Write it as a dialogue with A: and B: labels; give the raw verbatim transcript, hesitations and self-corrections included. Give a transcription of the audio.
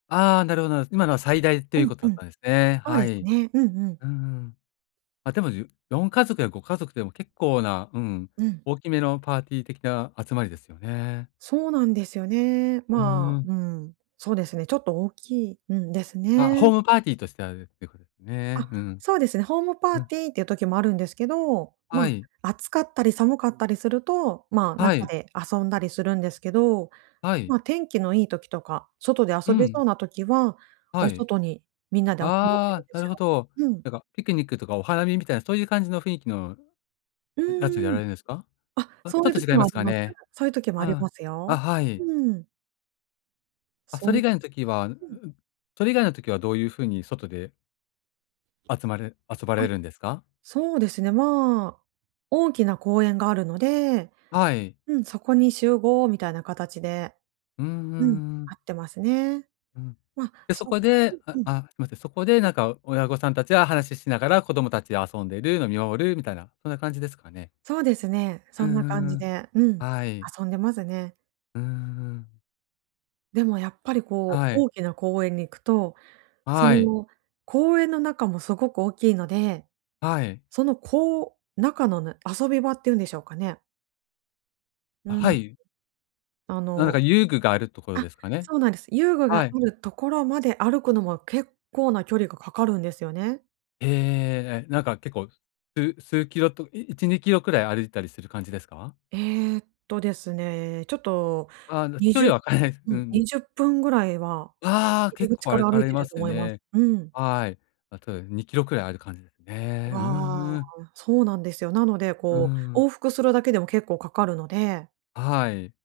A: ああ、なるほどなるほど。今のは最大って
B: う
A: いう
B: ん
A: こと
B: う
A: だっ
B: ん。
A: たんですね。
B: そう
A: は
B: です
A: い。
B: ね、うんうん。
A: うん。あ、でもじゅよんかぞくやごかぞくでも結構な、うん、
B: うん。
A: 大きめのパーティー的な集まりですよね。
B: そうなんですよね。
A: う
B: まあ、う
A: ん。
B: ん。そうですね。ちょっと、大きいうん。です
A: あ、ホ
B: ね。
A: ームパーティーとしてあるっていうことですね。
B: あ、
A: うん。
B: そうですね。ホームパ
A: う
B: ー
A: ん。
B: ティーっていう時もあるんですけど、ま
A: はい。
B: あ、暑かったり寒かったりすると、まあ、
A: は
B: 中
A: い。
B: で遊んだりするんですけど、
A: はい。
B: ま、天気のいい時とか、外で
A: う
B: 遊べ
A: ん。
B: そうな時は、
A: は
B: お
A: い。
B: 外にみんなで集まってる
A: ああ、
B: んで
A: な
B: す
A: る
B: よ。
A: ほど。
B: うん。
A: なんかピクニックとかお花見みたいなそういう感じの雰囲気の
B: う
A: やつをや
B: ー
A: ら
B: ん。
A: れるんですか？
B: あ、
A: お、ち
B: そ
A: ょ
B: うい
A: っ
B: う
A: と
B: 時
A: 違いま
B: もあ
A: す
B: り
A: か
B: ます。
A: ね。
B: そういう時もありま
A: あ
B: す
A: あ、
B: よ。
A: あ、はい。
B: うん。
A: あ、そ
B: そ
A: れ
B: う、
A: 以外の時はんん。
B: うん。
A: それ以外の時はどういう風に外で
B: あ、
A: 集まる遊ばれるんですか？
B: そうですね。まあ、大きな公園があるので、
A: はい。
B: うん。そこに集合みたいな形で。
A: うんう
B: うん。
A: んう
B: 会
A: ん。
B: ってますね。
A: うん。
B: まあ、
A: で、そ
B: そう。
A: こで
B: う
A: あ
B: んうん。
A: あ、すいません。そこで
B: う
A: な
B: ん。
A: んか親御さんたちは話ししながら子供たちで遊んでるの見守るみたいな、そんな感じですかね。
B: そうですね。
A: う
B: そ
A: ん
B: んな
A: う
B: 感
A: んう
B: じ
A: ん。
B: で。うん。
A: はい。
B: 遊んでますね。
A: うーん。
B: でもやっぱりこう
A: はい。
B: 大きな公園に行くと、そ
A: はい。
B: の公園の中もすごく大きいので、
A: はい。
B: そのこう中の遊び場っていうんでしょうかね。う
A: あ、は
B: ん。
A: い。
B: あ
A: なんだか
B: の、
A: 遊具があるところ
B: あ、
A: ですかね。
B: そうなんです。遊具
A: は
B: が
A: い。
B: あるところまで歩くのも結構な距離がかかるんですよね。
A: ええええええええ。なんか結構、す数キロといちにキロくらい歩いたりする感じですか？
B: えっとですね、ちょっと
A: あの
B: に
A: 距
B: じゅう
A: 離は分からないです。う
B: う
A: んう
B: ん。に
A: ん。
B: じゅっぷんぐらいは
A: わあ、
B: 入
A: 結
B: り口
A: 構
B: か
A: 歩
B: ら歩
A: か
B: い
A: れ
B: てる
A: ま
B: と
A: す
B: 思います。
A: ね。
B: うん。
A: はい。あとにキロくらいある感じですね。うーん。
B: わ
A: うん。
B: あ、そうなんですよ。なので、
A: う
B: こう、
A: ん。
B: 往復するだけでも結構かかるので。
A: はい。